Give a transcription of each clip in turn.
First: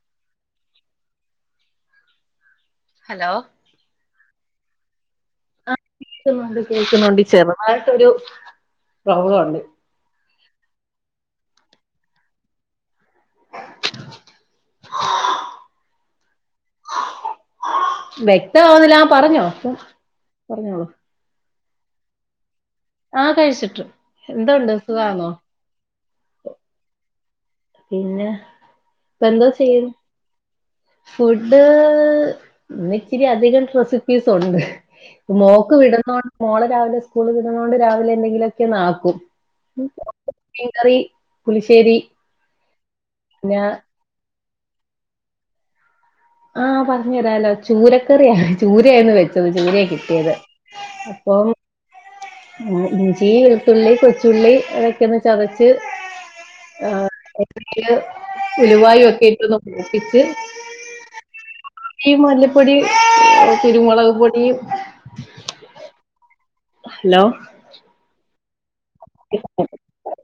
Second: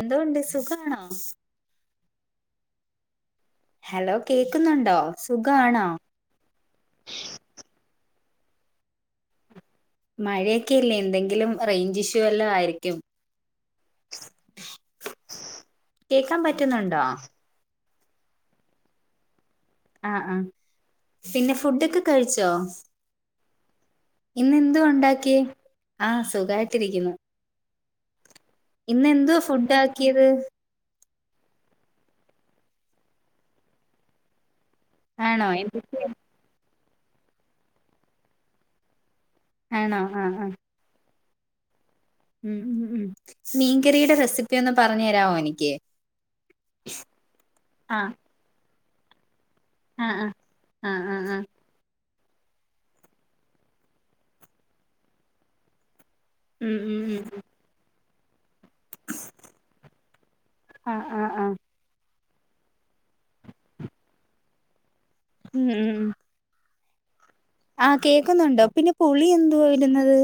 എന്തൊണ്ട് സുഖാണോ? Hello hello കേക്കുന്നുണ്ടോ? ആ സുഖാണോ കേക്കുന്നുണ്ട് കേക്കുന്നുണ്ട്. ചെറുതായിട്ടൊരു പ്രോബ്ലണ്ട്. മഴയൊക്കെല്ലേ എന്തെങ്കിലും റേഞ്ച് ഇഷ്യൂ വല്ലോ ആയിരിക്കും. കേക്കാൻ പറ്റുന്നുണ്ടോ? വ്യക്തമാവുന്നില്ല ആ പറഞ്ഞോ ആഹ് ആഹ് പറഞ്ഞോളൂ പിന്നെ ഫുഡൊക്കെ കഴിച്ചോ? ആഹ് കഴിച്ചിട്ട് ഇന്ന് എന്തുണ്ട് എന്തുവ സുഖാണോ ഉണ്ടാക്കിയേ? ആഹ് സുഖായിട്ടിരിക്കുന്നു. പിന്നെ ഇപ്പ ഇന്നെന്തുവാ എന്തോ ഫുഡ് ചെയ്യുന്നു ആക്കിയത്? ഫുഡ് ഇന്ന് ഇച്ചിരി അധികം റെസിപ്പീസ് ഉണ്ട്. ആണോ മോക്ക് എന്തൊക്കെയാ വിടുന്നോണ്ട് മോളെ രാവിലെ സ്കൂള് വിടുണോണ്ട് രാവിലെ എന്തെങ്കിലുമൊക്കെ ആക്കും. ആണോ? ആ ആ കറി പുളിശ്ശേരി മ് ഉ പിന്നെ മീൻകറിയുടെ റെസിപ്പി ഒന്ന് പറഞ്ഞു തരാവോ എനിക്ക്? ആ പറഞ്ഞു തരാലോ ആഹ് ചൂരക്കറിയ ചൂരയന്ന് വെച്ചത് ചൂര ആഹ് കിട്ടിയത് ആഹ് ആഹ് ആഹ് അപ്പൊ ആഹ് ആ ഇഞ്ചി വെളുത്തുള്ളി കൊച്ചുള്ളി അതൊക്കെയ ഒന്ന് ചതച്ച് ഉം ആ ഉം ഉം എ ഉലുവായും ഒക്കെ ഇട്ടൊന്ന് മൂപ്പിച്ച് ആഹ് ആഹ് ആഹ് ഈ മല്ലപ്പൊടിയ കുരുമുളക് പൊടിയും ഉം ഉം ഹലോ ആഹ കേക്കുന്നുണ്ടോ പിന്നെ പുളി എന്തുവാ ഇടുന്നത്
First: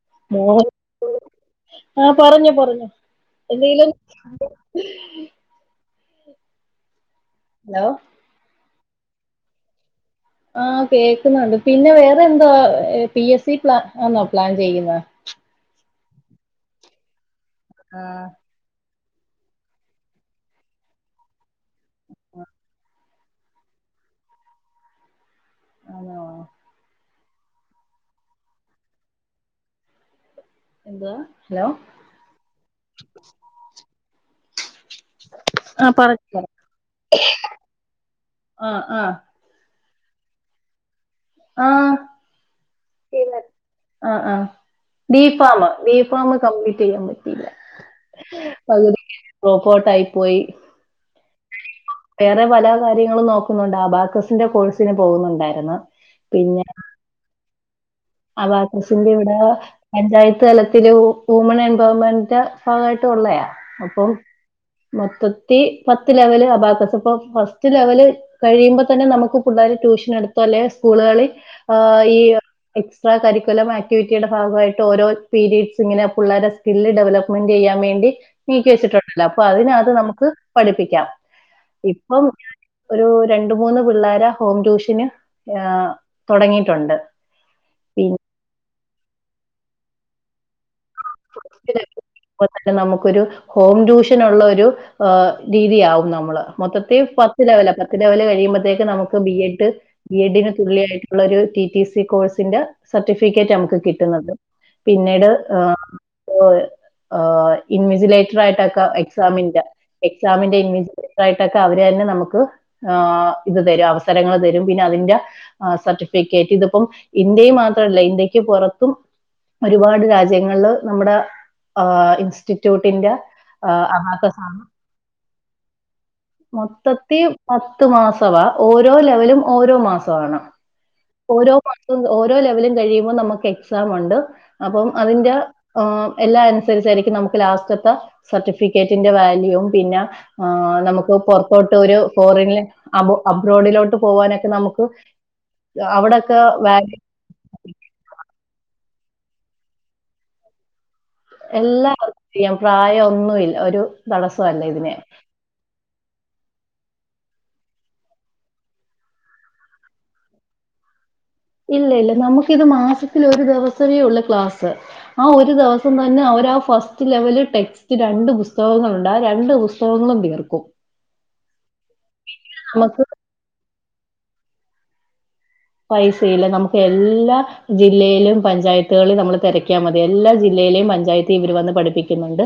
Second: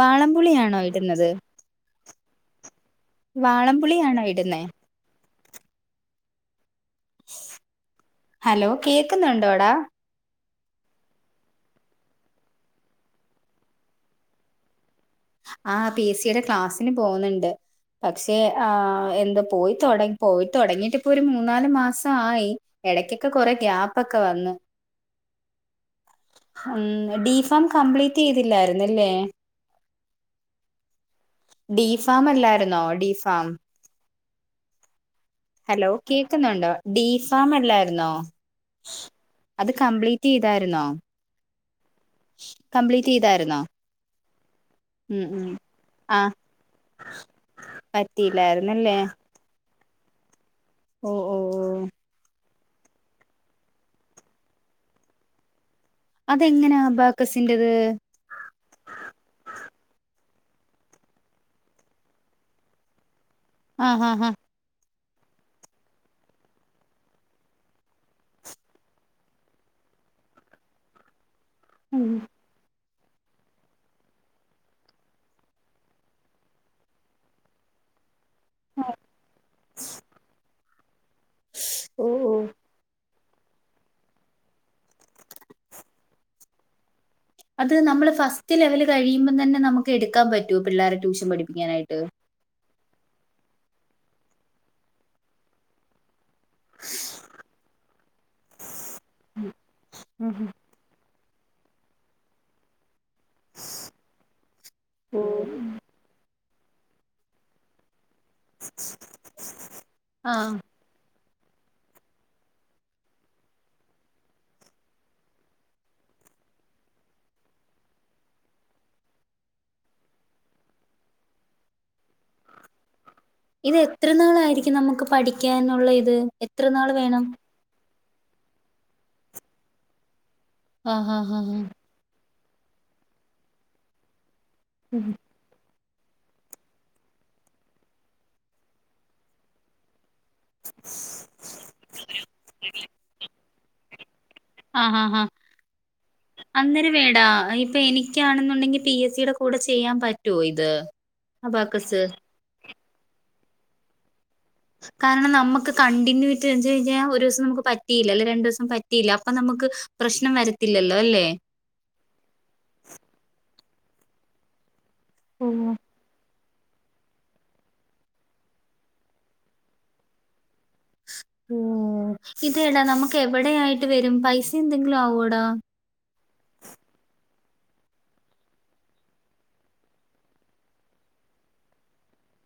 വാളം പുളിയാണോ ഇടുന്നത് ആഹ പറഞ്ഞു പറഞ്ഞു വാളംപുളിയാണോ ഇടുന്ന? [inaudible] ഹലോ ഹലോ കേൾക്കുന്നുണ്ടോടാ ആഹ കേക്കുന്നുണ്ട് പിന്നെ വേറെ എന്തോ പി എസ് സി പ്ലാ ആന്നോ പ്ലാൻ ചെയ്യുന്നത് ആ പി എസ് സിയുടെ ക്ലാസ്സിന് പോകുന്നുണ്ട് ആഹ് പക്ഷെ ആ എന്ത് പോയി പോയിത്തൊടങ്ങിട്ട് ഇപ്പോൊ ഒരു മൂന്നാല് മാസയി. എടക്കൊക്കെ കൊറെ ഗ്യാപ്പ് ക്കെ വന്ന്. ആണോ ഉം ഡി ഫോാം കംപ്ലീറ്റ് ചെയ്തില്ലായിരുന്നല്ലേ എന്ത ഡി ഫാം അല്ലായിരുന്നോ ഡി ഫാം ഹലോ ആഹ് പറഞ്ഞോ കേക്കുന്നുണ്ടോ ഡി ഫാം അല്ലായിരുന്നോ ആഹ് ആഹ് അത് കംപ്ലീറ്റ് ചെയ്തായിരുന്നോ ആഹ കംപ്ലീറ്റ് ചെയ്തായിരുന്നോ? ആ ആ ബി ഉം ഉം ഫാമ് ബി ആ ഫാമ് കംപ്ലീറ്റ് ചെയ്യാൻ പറ്റില്ല. പക പറ്റിയില്ലായിരുന്നല്ലേ റോബോട്ട് ആയി പോയി ഓ ഓ ഓ വേറെ പല കാര്യങ്ങളും നോക്കുന്നുണ്ട് ആബാാക്കസിന്റെ കോഴ്സിന് പോകുന്നുണ്ടായിരുന്നു അതെങ്ങനാ അബാക്കസിൻ്റെത് അത്രസിന്റെ ഇവിടെ പഞ്ചായത്ത് തലത്തില് വുമൺ എൻപവർമെന്ന്റെ ഭാഗമായിട്ട് ഉള്ളയ ആഹ് അപ്പൊ ആഹ് ആഹ് മൊത്തത്തി പത്ത് ലെവല് അബാക്കസ് ഇപ്പ ഫസ്റ്റ് ലെവല് കഴിയുമ്പോ തന്നെ നമുക്ക് പിള്ളാരെ ട്യൂഷൻ എടുത്താല്ലെ സ്കൂളുകളിൽ ആ് ഉം ഈ എക്സ്ട്രാ കരിക്കുലം ആക്ടിവിറ്റിയുടെ ഭാഗമായിട്ട് ഓരോ പീരീഡ്സ് ഇങ്ങനെ പിള്ളേരെ സ്കില്ല് ഡെവലപ്പ് ഫോൺ ചെയ്യാൻ വേണ്ടി നീക്കി വെച്ചിട്ടുണ്ടല്ലോ അപ്പൊ അതിനകത് നമുക്ക് പഠിപ്പിക്കാം ഓ ഇപ്പം ഓ ഒരു രണ്ട മൂന്ന് പിള്ളോര ഹോം ട്യൂഷന് ആ തുടങ്ങിയിട്ടുണ്ട്. അത് നമ്മള് ഫസ്റ്റ് ലെവൽ കഴിയുമ്പോം തന്നെ നമുക്ക് എടുക്കാൻ പറ്റോ പിള്ളേരെ ട്യൂഷൻ പഠിപ്പിക്കാനായിട്ട് അ തന്നെ നമുക്കൊരു ഹോം ട്യൂഷൻ ഉള്ള ഒരു രീതിയാകും നമ്മള് മൊത്തത്തി പത്ത് ലെവല പത്ത് ലെവൽ കഴിയ്പഴത്തേക്കക്ക് നമുക്ക് ബി എഡ് ബി എഡിന് തുള്ളിയായിട്ട് ഉള്ള ഒരു ടി ടി സി കോഴ്സിന്റെ സർട്ടിഫിക്കറ്റ് നമുക്ക് കിട്ടുന്നത് ഓ പിന്നീട് ആ ആ ഇൻവിസിലേറ്റർ ആയിട്ടൊക്ക എക്സാമിന്റെ ആഹ് എക്സാമിന്റെ ഇന് ഇതായിട്ടൊക്കെ അവര് തന്നെ നമുക്ക് ആ ഇത് തരും അവസരങ്ങൾ തരും പിന്നെ അതിന്റെ ആ സർട്ടിഫിക്കറ്റ് ഇതിപ്പം ഇന്ത്യയിൽ മാത്രല്ല ഇന്ത്യക്ക് പുറത്തും ഒരുപാട് രാജ്യങ്ങളില് നമ്മുടെ ഏ ഇൻ ഇൻസ്റ്റിറ്റ്യൂട്ടിന്റെ ഇത് ആഹ് എത്ര അഹാത്തസാണ് നാളായിരിക്കും നമുക്ക് പഠിക്കാനുള്ള ഇത് എത്ര നാള് മൊത്തത്തി വേണം പത്ത് മാസവാ ഓരോ ലെവലും ഓരോ മാസമാണ് ആഹ് ആഹ് ഓരോ ആഹ് മാസം ഓരോ ലെവലും കഴിയുമ്പോൾ നമുക്ക് എക്സാം ഉണ്ട് അപ്പം അതിന്റെ ആഹ് എല്ലാം അനുസരിച്ചായിരിക്കും നമുക്ക് ലാസ്റ്റത്തെ സർട്ടിഫിക്കറ്റിന്റെ വാല്യൂവും പിന്ന ആഹ് നമുക്ക് ഇപ്പ പൊറത്തോട്ട് ഒരു ഫോറിൻൽ ആമ്പൊ അബ്രോഡിലോട്ട് പോവാനൊക്കെ നമുക്ക് ആഹ് അവിടക്ക വ എടാ ഇപ്പൊ എനി ആണെന്നുണ്ടെങ്കിൽ പി എസ് സിയുടെ കൂടെ ചെയ്യാൻ പറ്റുവോ ഇത് അബാക്കസ് എല്ലാവർക്കും ചെയ്യാം പ്രായം ഒന്നുല്ല ഒരു തടസ്സം അല്ലേ കാരണം നമ്മുക്ക് കണ്ടിന്യൂ ഇട്ട്ച്ച് കഴിഞ്ഞാൽ ഒരു ദിവസം നമുക്ക് പറ്റയില്ല അല്ലെങ്കി രണ്ട് ദിവസം പറ്റില്ല അപ്പൊ നമുക്ക് പ്രശ്നം വരത്തില്ലല്ലോ അല്ലേ ഇല്ല ഇല്ല നമുക്കിത് മാസത്തി ഒരു ദിവസമേ ഉള്ള ക്ലാസ് ആഹ് ഒരു ഓഹ് ദിവസം തന്നെ അവരാ ഫസ്റ്റ് ലെവല് ടെക്സ്റ്റ് രണ്ട് പുസ്തകങ്ങളുണ്ട് രണ്ട് പുസ്തകങ്ങളും തീർക്കും ഓ ഇതടാ നമുക്ക് എവിടെ ആയിട്ട് വരും പൈസ എന്തെങ്കിലും ആവോ അടാ പൈസയില്ല നമുക്ക് എല്ലാ ജില്ലയിലും പഞ്ചായത്തുകളിൽ നമ്മള് തിരക്കാൽ മതി എല്ലാ ജില്ലയിലേം പഞ്ചായത്ത് ഇവർ വന്ന് പഠിപ്പിക്കുന്നുണ്ട്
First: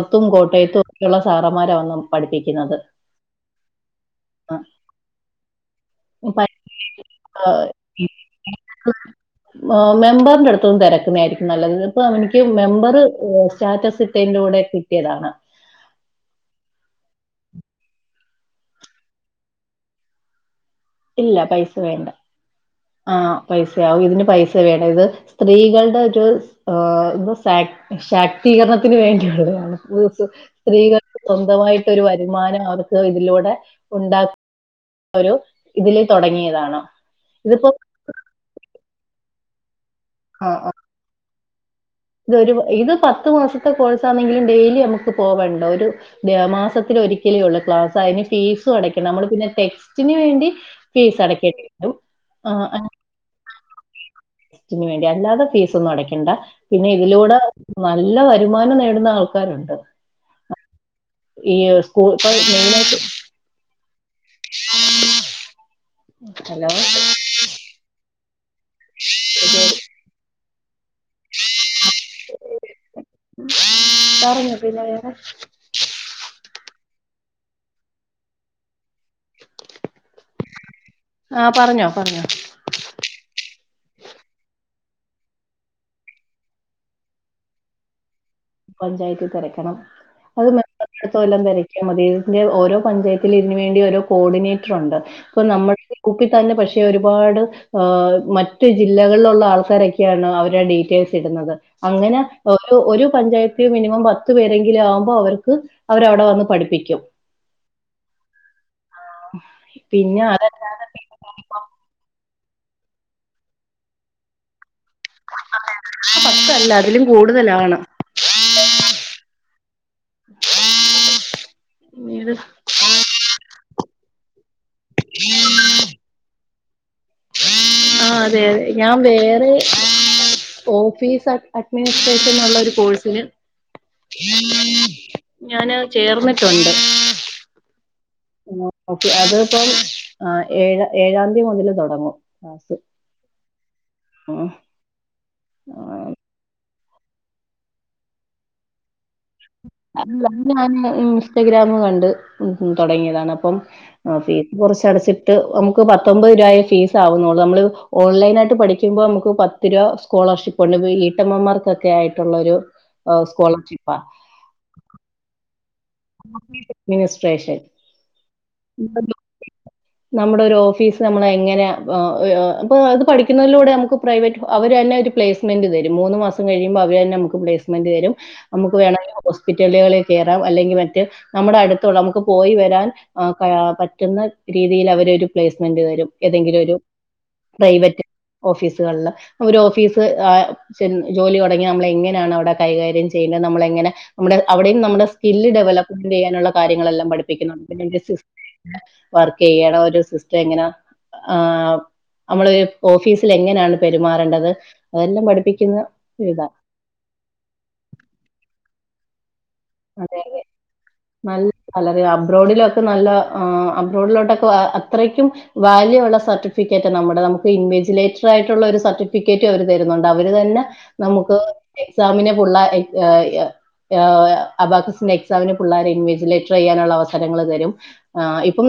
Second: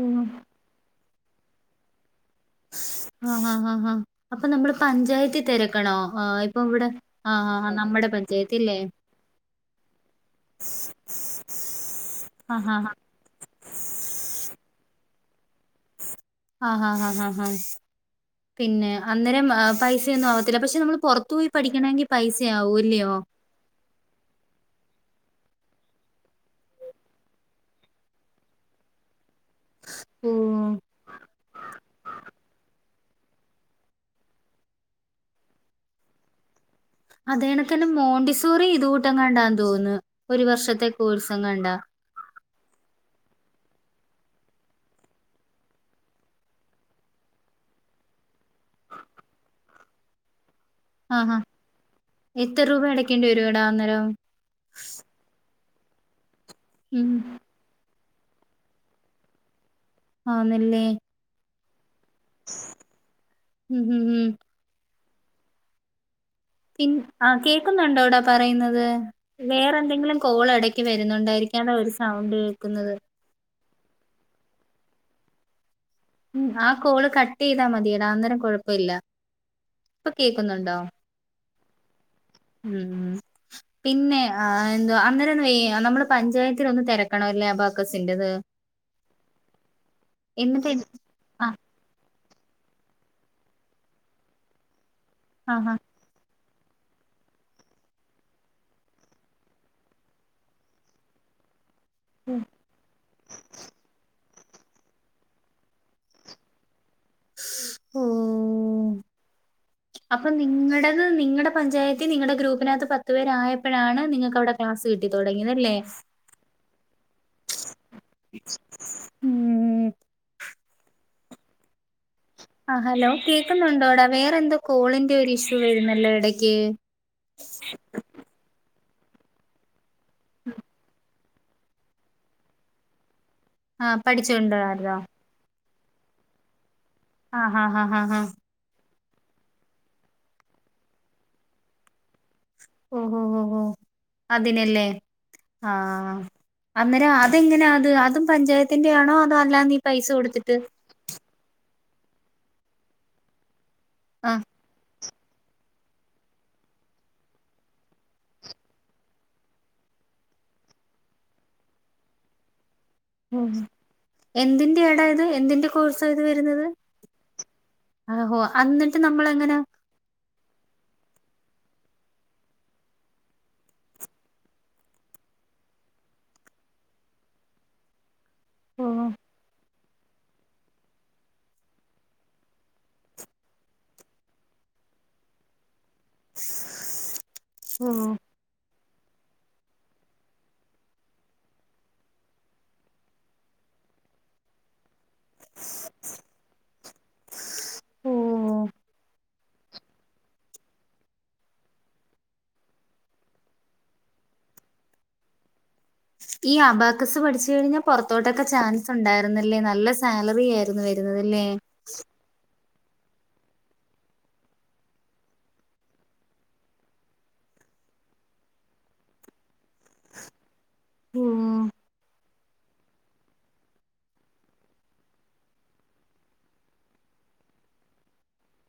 ഓ കോട്ടയത്തും ഒക്കെയുള്ള സാറന്മാരെ വന്ന് പഠിപ്പിക്ക ആഹ് ആഹ് ആഹ് അപ്പൊ നമ്മള് പഞ്ചായത്തി തിരക്കണോ ആഹ് ഇപ്പൊ ഇവിടെ ആഹ് ആഹ് നമ്മുടെ പഞ്ചായത്തില്ലേ ഓം മെമ്പറിന്റെ അടുത്തൊന്നും തിരക്കുന്ന ആയിരിക്കും നല്ലത് ഇപ്പ എനിക്ക് ആ ആ മെമ്പർ സ്റ്റാറ്റസ് ഇട്ടേന്റെ കൂടെ കിട്ടിയതാണ് ആഹ് ആഹ് ആഹ് ആഹ് പിന്നെ അന്നേരം പൈസയൊന്നും ആവത്തില്ല പക്ഷെ നമ്മൾ പുറത്തു ഇല്ല പോയി പൈസ വേണ്ട പഠിക്കണമെങ്കിൽ പൈസയാവൂല്ലയോ ആഹ് പൈസയാവും ഇതിന് പൈസ വേണം ഇത് സ്ത്രീകളുടെ ഒരു [unintelligible] സ്തീകരണത്തിന് വേണ്ടിയുള്ളതയാണ് ഓ സ്ത്രീകൾക്ക് സ്വന്തമായിട്ട് ഒരു വരുമാനം അവർ ഇത് ഇതിലൂടെ ഉണ്ടാക്ക ഒരു ഇതിൽ തുടങ്ങിയതാണ് ഇതിപ്പോ അതേനക്കണ് തന്നെ മോണ്ടിസോറി ഇത് കൂട്ടം കണ്ടാന്ന് തോന്നുന്നു ഒരു ആഹ് ആഹ് വർഷത്തെ കോഴസം കണ്ടാ ഇതൊരു ഇത് പത്ത് മാസത്തെ കോഴ്സ് ആണെങ്കിലും ഡെയിലി നമുക്ക് പോവണ്ടോ ഒരു മാസത്തില ഒരിക്കലേള്ളൂ ക്ലാസ് അതിന് ഫീസും അടക്കണം നമ്മള് പിന്നെ ടെക്സ്റ്റിന് വേണ്ടി ഫീസ് അടക്കിയിട്ടും ക്കിൻ്റ് വരുടാ അന്നേരം ന് വേണ്ടി അല്ലാതെ ഫീസൊന്നും അടയ്ക്കണ്ട പിന്നെ ഉം ഇതിലൂടെ നല്ല വരുമാനം നേടുന്ന ആൾക്കാരുണ്ട് ആഹ് നല്ലേ ഈ സ്കൂ മെയിനായിട്ട് ഉം ഹം ഉം [unintelligible] ഹലോ പി ആഹ് കേക്കുന്നുണ്ടോടാ പറയുന്നത് വേറെ എന്തെങ്കിലും കോൾ എട വരുന്നുണ്ടായിരിക്കല്ലോ ഒരു സൗണ്ട് കേൾക്കുന്നത് [unintelligible] ആഹ് കോള് കട്ട് ചെയ്താ മതിയടാ അന്നേരം കുഴപ്പമില്ല ഇപ്പൊ കേൾക്കുന്നുണ്ടോ ആഹ് പറഞ്ഞോ പറഞ്ഞോ ഉം പിന്നെ ആഹ് എന്തോ അന്നേരം ഒന്ന് വ നമ്മള് പഞ്ചായത്തിൽ ഒന്ന് തിരക്കണ ലാബാക്കസിറൻ്റത് പഞ്ചായത്തിൽ തിരക്കണം അത് എന്നിട്ട് എൻ- തോലം ആ തെരക്കിയ മതി ഇത് ഓരോ പഞ്ചായത്തിൽ ഇതിന് വേണ്ടി ഓരോ കോർഡിനേറ്റർ ഉണ്ട് ഇപ്പൊ ആ ആ നമ്മൾ കുപ്പി തന്നെ പക്ഷെ ഒരുപാട് ആഹ് മറ്റു ജില്ലകളിലുള്ള ആൾക്കാരൊക്കെയാണ് അവരുടെ ഡീറ്റെയിൽസ് ഇടുന്നത് അങ്ങനെ ഒരു പഞ്ചായത്തി മിനിമം പത്ത പത്ത് പേരെങ്കിലും ആകുമ്പോ അവർക്ക് അവരവിടെ വന്ന് പഠിപ്പിക്കും ഓ പിന്നെ അപ്പൊ അതല്ലാതെ നിങ്ങളടെ ഹ് നിങ്ങളടെ പഞ്ചായത്തി നിങ്ങളടെ ഗ്രൂപ്പിനകത്ത് പത്ത് പേരാഴപ്പളാണ് നിങ്ങക്ക് അവിടെ ക്ലാസ് കിട്ടി തുടങ്ങിയതല്ലേ. പത്തല്ല അതിലും കൂടുതലാണ് ഉം പിന്നീട് ആ ഹലോ കേൾക്കുന്നുണ്ടോടാ വേറെ എന്തോ കോളിന്റെ ഒരു ഇഷ്യൂ വരുന്നല്ലോ എടക്ക്. [unintelligible] ആ അതെ അതെ ഞാൻ വേറെ ഓഫീസ് അഡ്മിനിസ്ട്രേഷൻ ഉള്ള ഒരു കോഴ്സിന് ആഹ പഠിച്ചോണ്ടരാതോ ഞാന് ചേർന്നിട്ടുണ്ട് ആഹ് ഹ് ഹ് ഹ് ഹാ ഓക്കെ അതിപ്പം ആ ഏഴ ഏഴാന്തി മുതിൽ തുടങ്ങും ക്ലാസ്. ഓഹോ ഓ ഹോ അതിനല്ലേ ആ ആഹ് അന്നേരം അതെങ്ങനെ അത് അതും പഞ്ചായത്തിന്റെ ആണോ നാലാന്ദി നീ പൈസ അല്ല കൊടുത്തിട്ട് ഞാൻ ഇൻസ്റ്റഗ്രാം കണ്ട് തുടങ്ങിയതാണ് അപ്പം ആഹ് ഫീ കുറച്ചടച്ചിട്ട് നമുക്ക് പത്തൊമ്പത് രൂപയാ ഫീസ് ആവുന്നുള്ളൂ നമ്മള് ഓൺലൈൻ ആയിട്ട് പഠിക്കുമ്പോൾ നമുക്ക് തിരുവ സ്കോളർഷിപ്പ് ഒണ്ട് വീട്ടമ്മമാർക്കൊക്കെ ആയിട്ടുള്ളൊരു സ്കോളർഷിപ്പാ. എന്തിന്റാടാ ഇത് എന്തിന്റെ കോഴ്സത് വരുന്നത് മിനിസ്ട്രേഷൻ ആഹോ അന്നിട്ട് നമ്മളങ്ങനാ നമ്മുടെ ഒരു ഓഫീസ് നമ്മളങ്ങനെ ആഹ് ഹ് ഇപ്പൊ അത് പഠിക്കുന്നതിലൂടെ നമുക്ക് പ്രൈവറ്റ് അവര്ന്ന ഒരു പ്ലസ്‌മെന്റ് തരും മൂന്നു മാസം കഴിയുമ്പോ അവര്ന്നെ നമുക്ക് പ്ലസ്‌മെന്റ് തരും. നമുക്ക് ഓഹ് വേണമെങ്കിൽ ഹോസ്പിറ്റലുകളിൽ കേറാം അല്ലെങ്കിൽ മറ്റ നമ്മുടെ അടുത്തുള്ള നമുക്ക് പോയി വരാൻ ആ ക്കാ പറ്റുന്ന രീതിയിൽ അവരൊരു പ്ലേസ്മെന്റ് തരും. ഏതെങ്കിലും ഒരു പ്രൈവറ്റ് ഓഹ് ഓഫീസുകളില് ഒരു ഓഫീസ് ആഹ് ചെ ജോലി തൊടങ്ങിയാ നമ്മൾ എങ്ങനെയാണ് അവിടെ കൈകാര്യം ചെയ്യേണ്ടത് നമ്മളങ്ങനെ മ്മട് അവിടെയും നമ്മുടെ സ്‌കില്ല് ഡെവലപ് ചെയ്യാനുള്ള കാര്യങ്ങളെല്ലാം പഠിപ്പിക്കുന്നുണ്ട് പിന്നെ ജസ്സ് ഓഹ് വറ് ചെയ്യണരു സിസ്റ്റങ്ങനാ ആഹ് നമ്മള് ഓഫീസിൽ എങ്ങനെയാണ് പെരുമാറേണ്ടത് അതെല്ലാം പഠിപ്പിക്കുന്ന ഇതാ ഈ ആബാക്കസ് പഠിച്ചു കഴിഞ്ഞാ പുറത്തോട്ടൊക്കെ ചാൻസ് ഒണ്ടാ രുന്നല്ലേ നല്ല സാലറി ആയിരുന്നു വരുന്നതല്ലേ വളരെ അബ്രോഡിലൊക്കെ നല്ല ആഹ് അബ്രോഡിലോട്ടൊക്കെ അത്രക്കും വാല്യുള്ള സർട്ടിഫിക്കറ്റാ നമ്മുടെ നമുക്ക് ഇൻവെജിലേറ്റർ ആയിട്ടുള്ള ഒരു സർട്ടി ടിക്കറ്റ് അവരു തരുന്നുണ്ട് അവര് തന്നെ നമുക്ക് ഓഹ് എക്സാമിന് ഫുള്ളാ യാ യ് യാ അബാക്കസിന്റെ എക്സാമന് പിള്ളേരെ ഇൻവെജിലേറ്റർ ചെയ്യാനുള്ള അവസരങ്ങൾ തരും. ആ ഇപ്പം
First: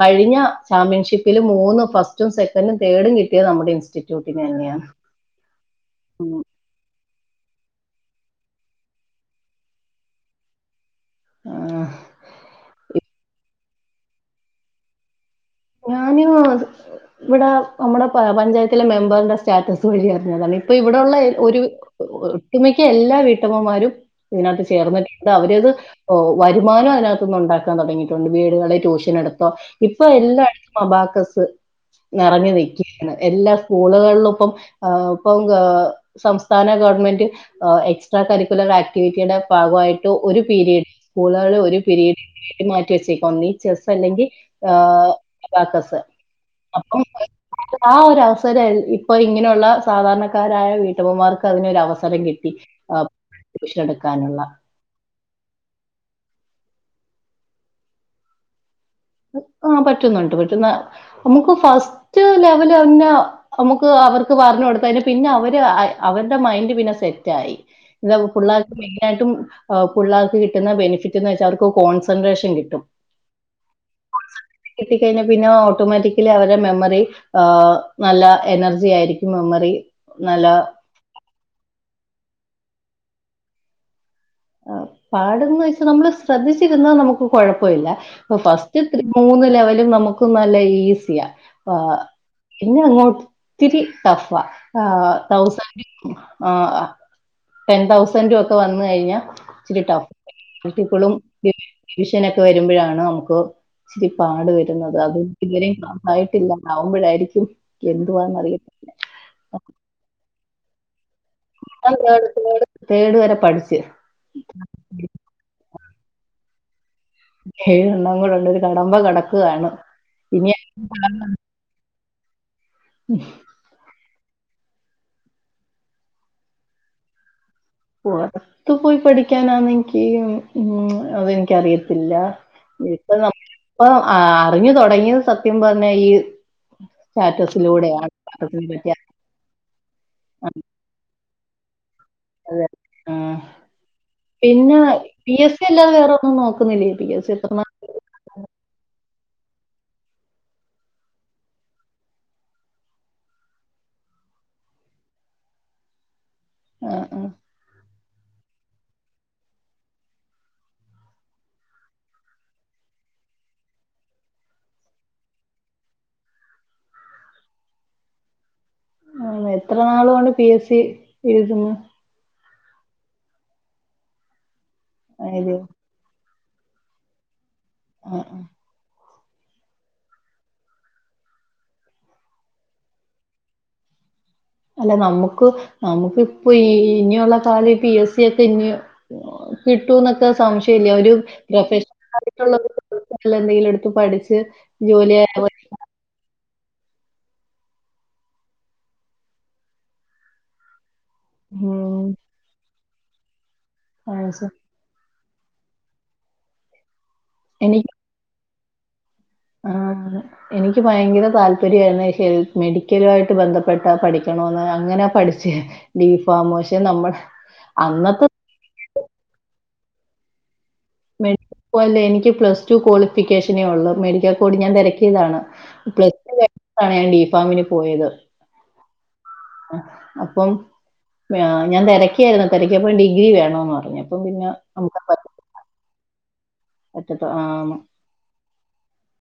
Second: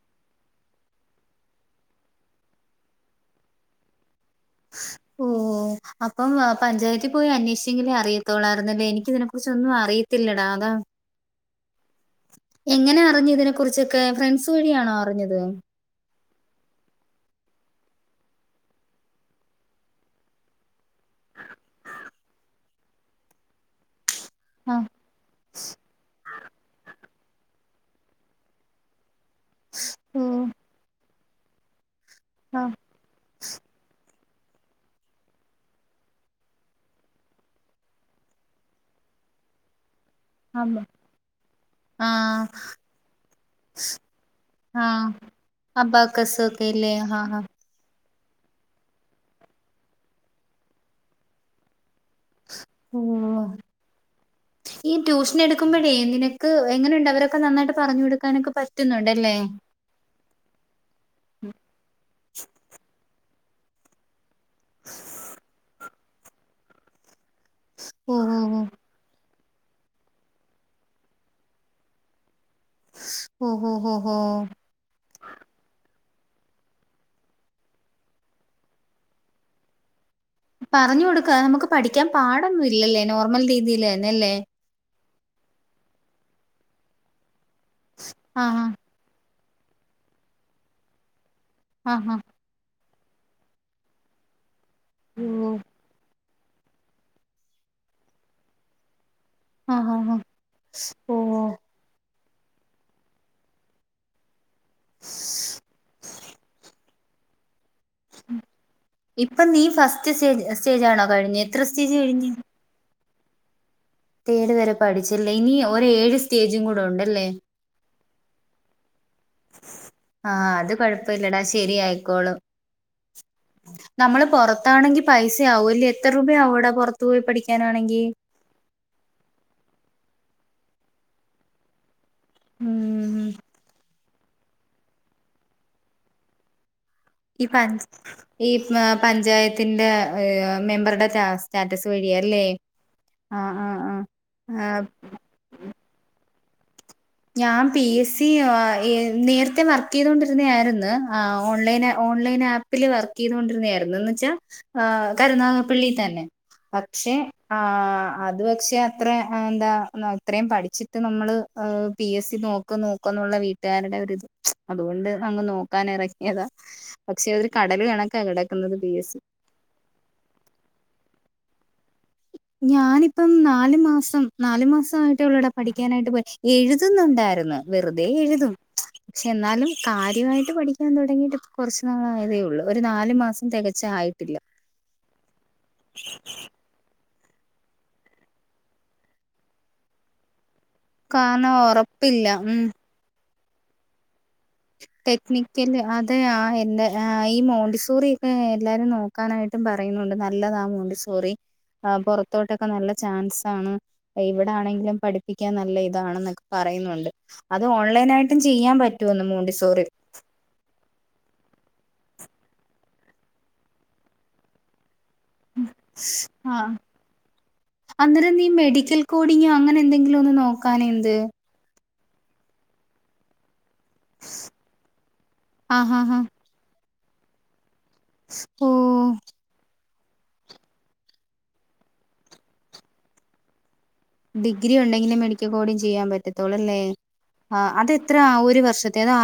കഴിഞ്ഞ ചാമ്പ്യൻഷിപ്പില് മൂന്നും ഫസ്റ്റും സെക്കൻഡും തേഡും കിട്ടിയത് നമ്മുടെ ഇൻസ്റ്റിറ്റ്യൂ ചൂട്ടിനാ ഓ അപ്പം വാ പഞ്ചായത്തിൽ പോയി അന്വേഷിച്ചെങ്കിലെ അറിയത്തോളായിരുന്നല്ലേ എനിക്കിതിനെ കുറിച്ചൊന്നും അറിയത്തില്ലടാ അതാ ആഹ് എങ്ങനെ അറിഞ്ഞതിനെകുറിച്ചൊക്കെ ഫ്രണ്ട്സ് വഴിയാണോ അറിഞ്ഞത് ഞാനോത് ഇവടെ നമ്മുടെ പഞ്ചായത്തിലെ മെമ്പറിന്റെ സ്റ്റാറ്റസ് വഴി അറിഞ്ഞതാണ് ഇപ്പൊ ഇവിടെള്ള ഒരു ഒട്ടുമിക്ക എല്ലാ വീട്ടമ്മമാരും ഇതിനകത്ത് ആ ചേർന്നിട്ടുണ്ട് അവരത് വരുമാനം അതിനകത്തൊന്ന് ഉണ്ടാക്കി ൻ തുടങ്ങിട്ടുണ്ട് വീടുകളെ ട്യൂഷൻ എടുത്തോ ഇപ്പൊ ഓ എല്ലാ അബാക്കസ് ഇറങ്ങി ആ നിക്ക എല്ലാ സ്കൂളുകളിലും ഇപ്പം ഇപ്പം സംസ്ഥാന ഗവൺമെന്റ് എക്സ്ട്രാ കരിക്കുലർ ആക്ടിവിറ്റിയുടെ ഭാഗമായിട്ട് ട്ടോ ഒരു അബ പീരീഡ് സ്കൂളാണ് ഒരു ആ പീരീഡ് തിയതി മാറ്റി വെച്ചേക്ക ഒന്നേ ചെസ് അല്ലെങ്കി ആ അബാകസ് ഒക്കെല്ലേ ഹ ഹാ ആ ഒരു അവസരം ഇപ്പൊ ഇങ്ങനെള്ള സാധാരണക്കാരായ വീട്ടമ്മമാർക്ക് അതിനൊര അവസരം കി ഉം ഈ ട്യൂഷൻ എടുക്കുമ്പോഴേ നിനക്ക് എങ്ങനെണ്ട് അവരൊക്കെ നന്നായിട്ട് പറഞ്ഞു കൊടുക്കാനൊക്കെ പറ്റ്ന്നുണ്ടോ ആഹ് പറ്റുന്നുണ്ട് പറ്റുന്ന നമക്ക് ഫസ്റ്റ് ലെവൽന്ന നമക്ക് അവർ പറഞ്ഞു കൊടുത്ത പിന്നെ അവര് അവര്ടെ മൈൻഡ് പിന്നെ സെ റ്റായി ഓ ഓ ഓ പിള്ളേർക്ക് മെയ്നായിട്ടും പിള്ളേർക്ക് കിട്ടുന്ന ബെനിഫിറ്റ് എന്ന് വെച്ച അവർക്ക് കോൺസൻട്രേഷൻ കിട്ടും ഒ ഓ ഹോ കിട്ട കഴിഞ്ഞ പിന്നെ ഓട്ടോമാറ്റിക്കലി അവരെ മെമ്മറി ആഹ് നല്ല എനർജി ആയിരിക്കും മെമ്മറി നല്ല പറഞ്ഞു കൊടുക്കാ നമക്ക് പഠിക്കാൻ പാടൊന്നും ഇല്ലല്ലേ നോർമൽ രീതിയിൽന്ന അല്ലേ പാടന്ന് വെച്ചാ നമ്മള് ശ്രദ്ധിച്ചിരുന്ന നമുക്ക് കുഴപ്പഇല്ല ആ ആ ഫസ്റ്റ് മൂന്ന് ലെവലും നമക്ക നല്ല ഈസിയാ പാ ആ ആ പിന്നെ അങ്ങോ ഒത്തിരി ടഫാ ഓ തൗസ ആ ടെൻ തൗസന്റും ഒക്കെ വന്ന് കഴിഞ്ഞാ ആ ഇച്ചരിട്ട ആ ആ എനക്കിപ്പളും ഓ വിഷനോക്കെ വരുമ്പോഴാണ് നമുക്ക് ഇച്ചരി പാട് വ അത് ഇവരും സഹായിട്ടില്ല ആവുമ്പോഴായിരിക്കും എന്തുവാന്ന് അറിയ ഇപ്പം നീ ഫസ്റ്റ് സ്റ്റേ സ്റ്റേജ് ആണോ കഴിഞ്ഞ [unintelligible] തേടു വരെ പഠിച്ച് തേട് വരെ പഠിച്ചല്ലേ ഇനി ഒരേഏഴ് സ്റ്റേജും കൂടെ ഉണ്ടല്ലേ ഏഴെണ്ണം കൂടെണ്ട് ഒരു കടമ്പ കടക്കാണ് ഇനി ശരിയയിക്കോളും ഉം നമ്മള് പുറത്താണെങ്കി പൈസ ആവും ല്ലേ എത്ര രൂപയാവും എടാ പുറത്തു പോയി പഠിക്കാനാണെങ്കി പുറത്തു പോയി പഠിക്കാനാന്നെനിക്ക് ഉ അതെനിക്കറിയത്തില്ല ഉം ഇപ്പ ഇപ്പ അറിഞ്ഞു തുടങ്ങിയ സത്യം പറഞ്ഞെ ഈ ഈ പ സ്റ്റാറ്റസിലൂടെയാണ്. ഈ പത്രത്തിനെ പറ്റി പഞ്ചായത്തിന്റെ ഈ മെമ്പറുടെ സ്റ്റാറ്റസ് വഴിയായി അല്ലേ ആഹ് ആഹ് പിന്നെ ആഹ് പി എസ് സി എല്ലാം വേറെൊന്നും നോക്കുന്നില്ലേ പി എസ് സി ഞാ എത്ര നാ പി എസ് സി നേരത്തെ വർക്ക് ചെയ്തൊണ്ടിരുന്ന ആയിരുന്നു ഓൺലൈ ഓൺലൈൻ ആപ്പ് പ്പില് വർക്ക് ചെയ്ത കൊണ്ടിരുന്നായിരുന്നുന്ന് വെച്ചാ ആ കരുനാഗപ്പള്ളി തന്നെ ആഹ് പക്ഷെ ആഹ്. ആ അത്പക്ഷെ അത്ര എന്താ ഇത്രയും പഠിച്ചിട്ട് നമ്മള് പി എസ് സി നോക്ക് നോക്കന്നുള്ള വീട്ടുകാരുടെ ഒത് അതുകൊണ്ട് അങ്ങ് നോക്കാൻ ഇറങ്ങിയതാ പക്ഷെ ഒര് കടൽ കണക്കാ കിടക്ക്ന്നത് പി എസ് സി എത്ര നാളുകണ്ട് പി എസ് സി എഴുതുന്നു ഞാനിപ്പം നാല് മാസം നാല് മാസയിട്ട് ഉള്ളട എഴുതിയോ? പഠിക്കാനായിട്ട് എഴുതുന്നുണ്ടായിരുന്നു വെറുതെ ആഹ് എഴുതും പക്ഷെ എന്നാലും കാര്യമായിട്ട് എന്നാലും കാര്യായിട്ട് പഠിക്കാൻ തുടങ്ങിയിട്ട് കുറച്ച് നാള ആയതേ ഉള്ളൂ ഒരു നാല് മാസം തികച്ചായി ട്ടില്ല അല്ല നമുക്ക് നമുക്ക് ഇപ്പോ ഇനിയുള്ള താലി പി എസ് സി ഒക്കെ ഇഞ്ഞ് കിട്ടൂ എന്നൊക്കെ സംശയ പിന്നെ ഒരു കാരണം പ്രൊഫഷണൽ ഉറപ്പില്ല ആയിട്ടുള്ള ഉം നല്ല എന്തെങ്കിലും എടുത്ത് പഠിച്ച് ജോലിയായ മതി. ടെക്നിക്കൽ അ തെ ആഹ് എന്ത് ഈ മോണ്ടി സോറിയൊക്കെ എല്ലാവരും നോക്കാനായിട്ട് പറയുന്നുണ്ട് നല്ലതാ മോണ്ടി സോറി. ആ ഉം പുൊറത്തോട്ടൊക്കെ നല്ല ചാൻസാണ് ആ, സ- ഇവിടൊണെങ്കിലും പഠി പഠിക്കാൻ നല്ല ഇതാണൊക്കെ പറയുന്നുണ്ട് അത് എനിക്ക് ഓൺലൈണായിട്ടും ചെയ്യാൻ പറ്റൊന്ന് മോണ് ആഹ് എനിക്ക് ഭയങ്കര താല്പര്യമായിരുന്നു ഹെൽപ്പി ഒരിക്കലായിട്ട് ബന്ധപ്പെട്ട പഠിക്കണമ എന്ന് അങ്ങനെ പഠി ചെ ബീഫാ പക [inaudible] ശെ നമ്മൾ അന്നത്തെ ഈ മെഡിക്കൽ കോഡിഗ് അങ്ങനെ എന്തെങ്കിലും ഒന്ന് നോക്കാനെന്ത്? പോ ഇല്ലെ പ്ലസ് റ്റു ക്വാളിഫിക്കേഷനേ ഉള്ളൂ മെഡിക്കൽ കോഡ് ഞാൻ തിരക്കിയതാണ് ആഹാ ഹാ പ്ലസ് റ്റു കഴിഞ്ഞ അതാണ് ഞാൻ ഡി ഫാമിന് പോയത്. സ്തു ഉം അപ്പം ഞാൻ ഞാൻ തെരക്കായിരുന്നു തിരക്കിയപ്പോ ഡിഗ്രി വേണന്ന് പറഞ്ഞു. അപ്പം പിന്നെ ഡിഗ്രി നമുക്ക് ഉണ്ടെങ്കിലെ പറ്റ മെഡിക്കൽ കോഡിങ്ചെയ്യാൻ പറ്റത്തു ല്ലെ പറ്റത്തു ആ ആന്ന് അതെ അത്ര ആഹ് ഒരു വർഷത്ത അ